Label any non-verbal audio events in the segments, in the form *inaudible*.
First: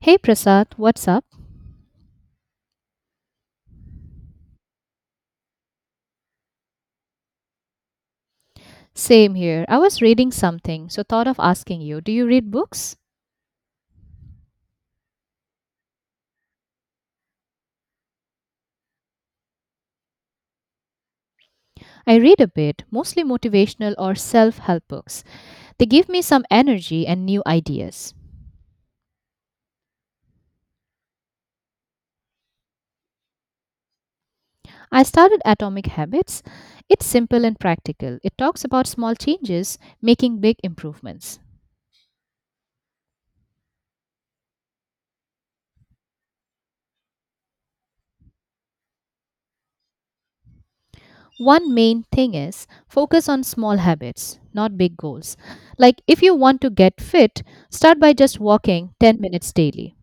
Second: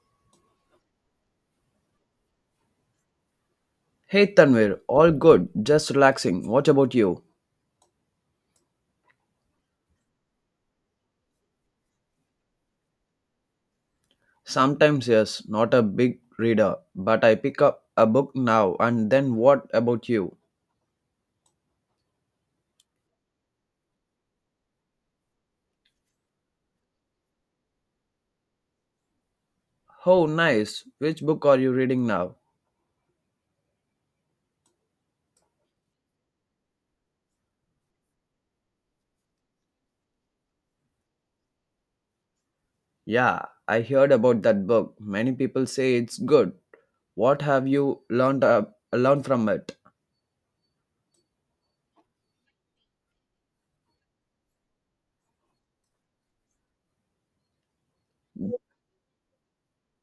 Hey Prasad, what's up? Hey Tanvir, all good, just relaxing. What about you? Same here. I was reading something, so thought of asking you, do you read books? Sometimes, yes, not a big reader, but I pick up a book now and then what about you? I read a bit, mostly motivational or self help books. They give me some energy and new ideas. Oh, nice. Which book are you reading now? I started Atomic Habits. It's simple and practical. It talks about small changes making big improvements. Yeah, I heard about that book. Many people say it's good. What have you learned from it? One main thing is focus on small habits, not big goals. Like if you want to get fit, start by just walking 10 minutes daily.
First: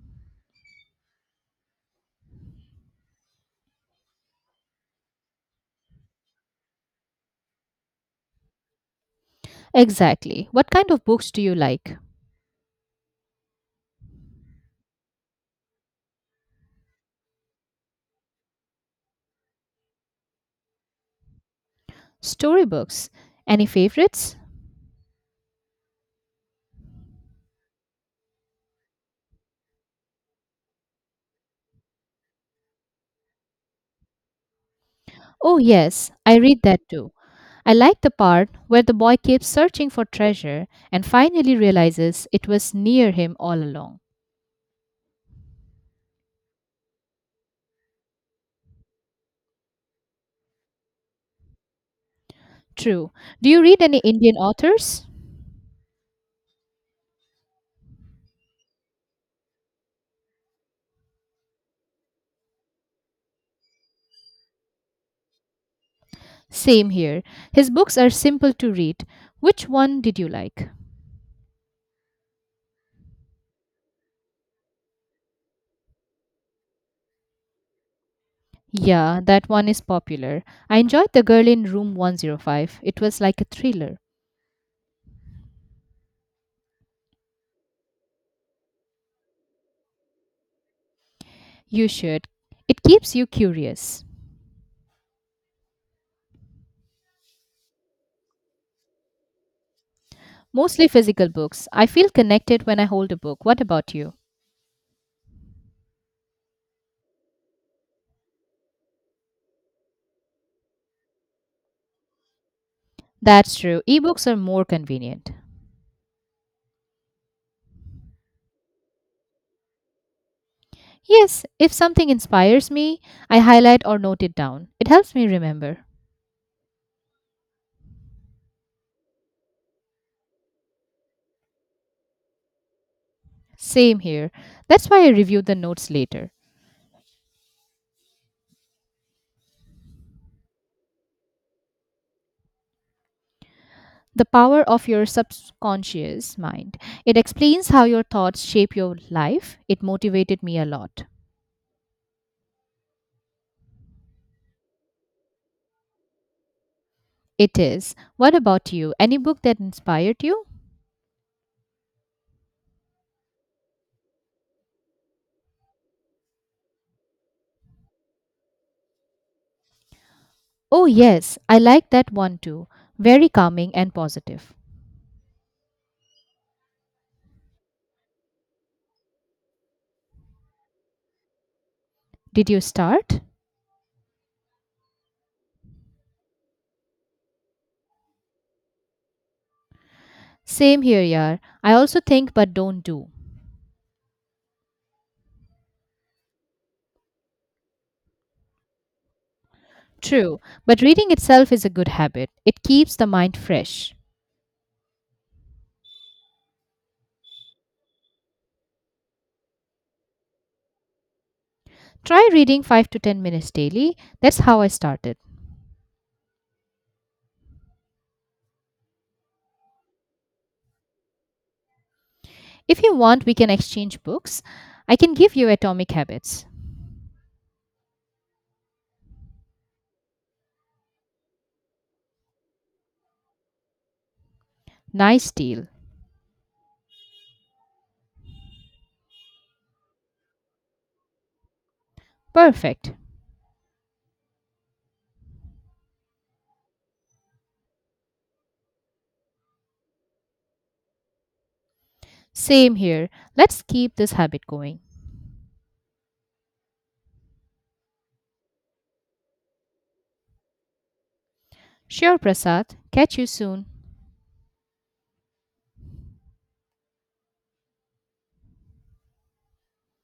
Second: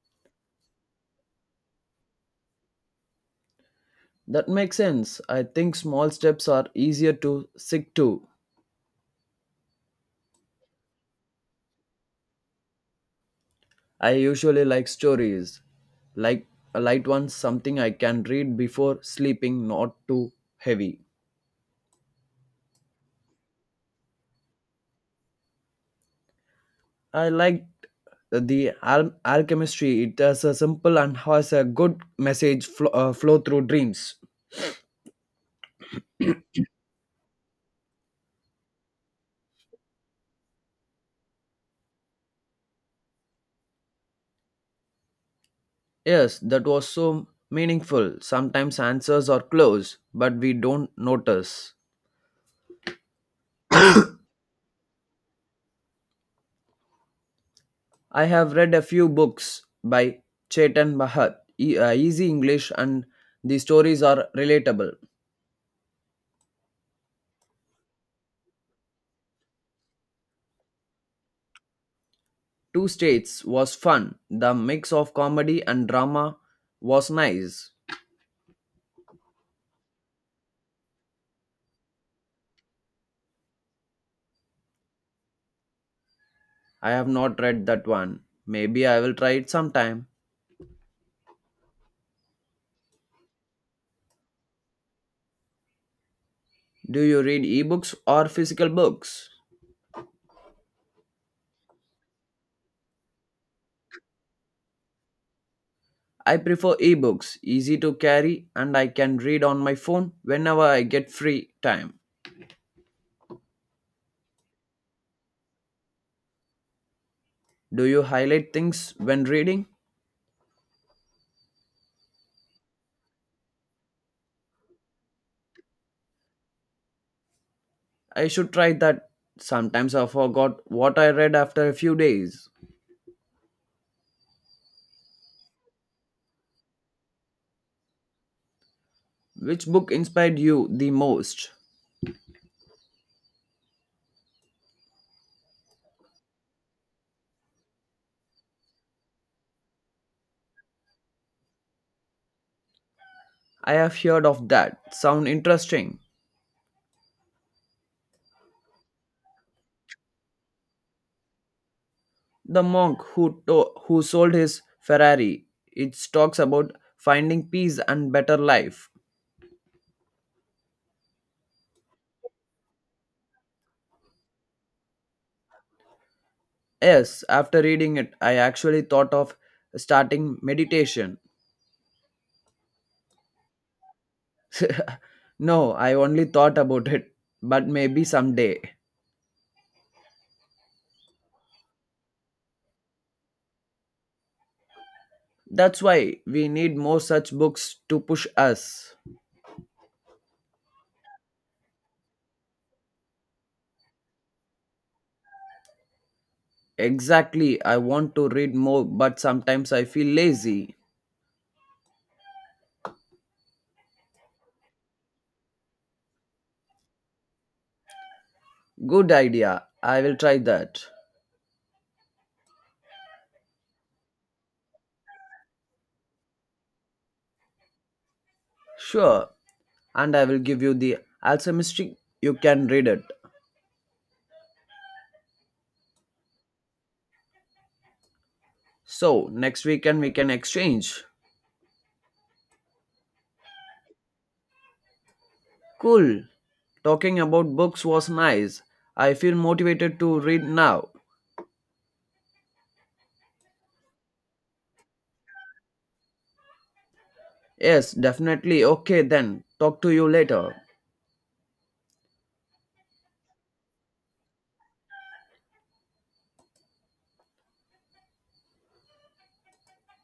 That makes sense. I think small steps are easier to stick to. Exactly. What kind of books do you like? I usually like stories, like a light ones, something I can read before sleeping, not too heavy. Storybooks. Any favorites? I like the alchemistry. It has a simple and has a good message flow through dreams. Oh, yes, I read that too. I like the part where the boy keeps searching for treasure and finally realizes it was near him all along. Yes, that was so meaningful. Sometimes answers are close, but we don't notice. True. Do you read any Indian authors? I have read a few books by Chetan Bhagat. Easy English and the stories are relatable. Same here. His books are simple to read. Which one did you like? Two States was fun. The mix of comedy and drama was nice. Yeah, that one is popular. I enjoyed The Girl in Room 105. It was like a thriller. I have not read that one. Maybe I will try it sometime. You should. It keeps you curious. Do you read ebooks or physical books? Mostly physical books. I feel connected when I hold a book. What about you? I prefer ebooks, easy to carry, and I can read on my phone whenever I get free time. That's true. Ebooks are more convenient. Do you highlight things when reading? Yes, if something inspires me, I highlight or note it down. It helps me remember. I should try that. Sometimes I forgot what I read after a few days. Same here. That's why I review the notes later. Which book inspired you the most? The power of your subconscious mind. It explains how your thoughts shape your life. It motivated me a lot. I have heard of that. Sound interesting. It is. What about you? Any book that inspired you? The monk who sold his Ferrari. It talks about finding peace and better life. Oh, yes, I like that one too. Very calming and positive. Yes, after reading it, I actually thought of starting meditation. Did you start? *laughs* No, I only thought about it, but maybe someday. Same here, yaar. I also think but don't do. That's why we need more such books to push us. True, but reading itself is a good habit. It keeps the mind fresh. Exactly, I want to read more, but sometimes I feel lazy. Try reading 5 to 10 minutes daily. That's how I started. Good idea, I will try that. If you want, we can exchange books. I can give you Atomic Habits. Sure, and I will give you the alchemistry. You can read it. Nice deal. So next weekend we can exchange. Perfect. Cool. Talking about books was nice. I feel motivated to read now. Same here. Let's keep this habit going. Yes, definitely. Okay then. Talk to you later. Sure, Prasad. Catch you soon.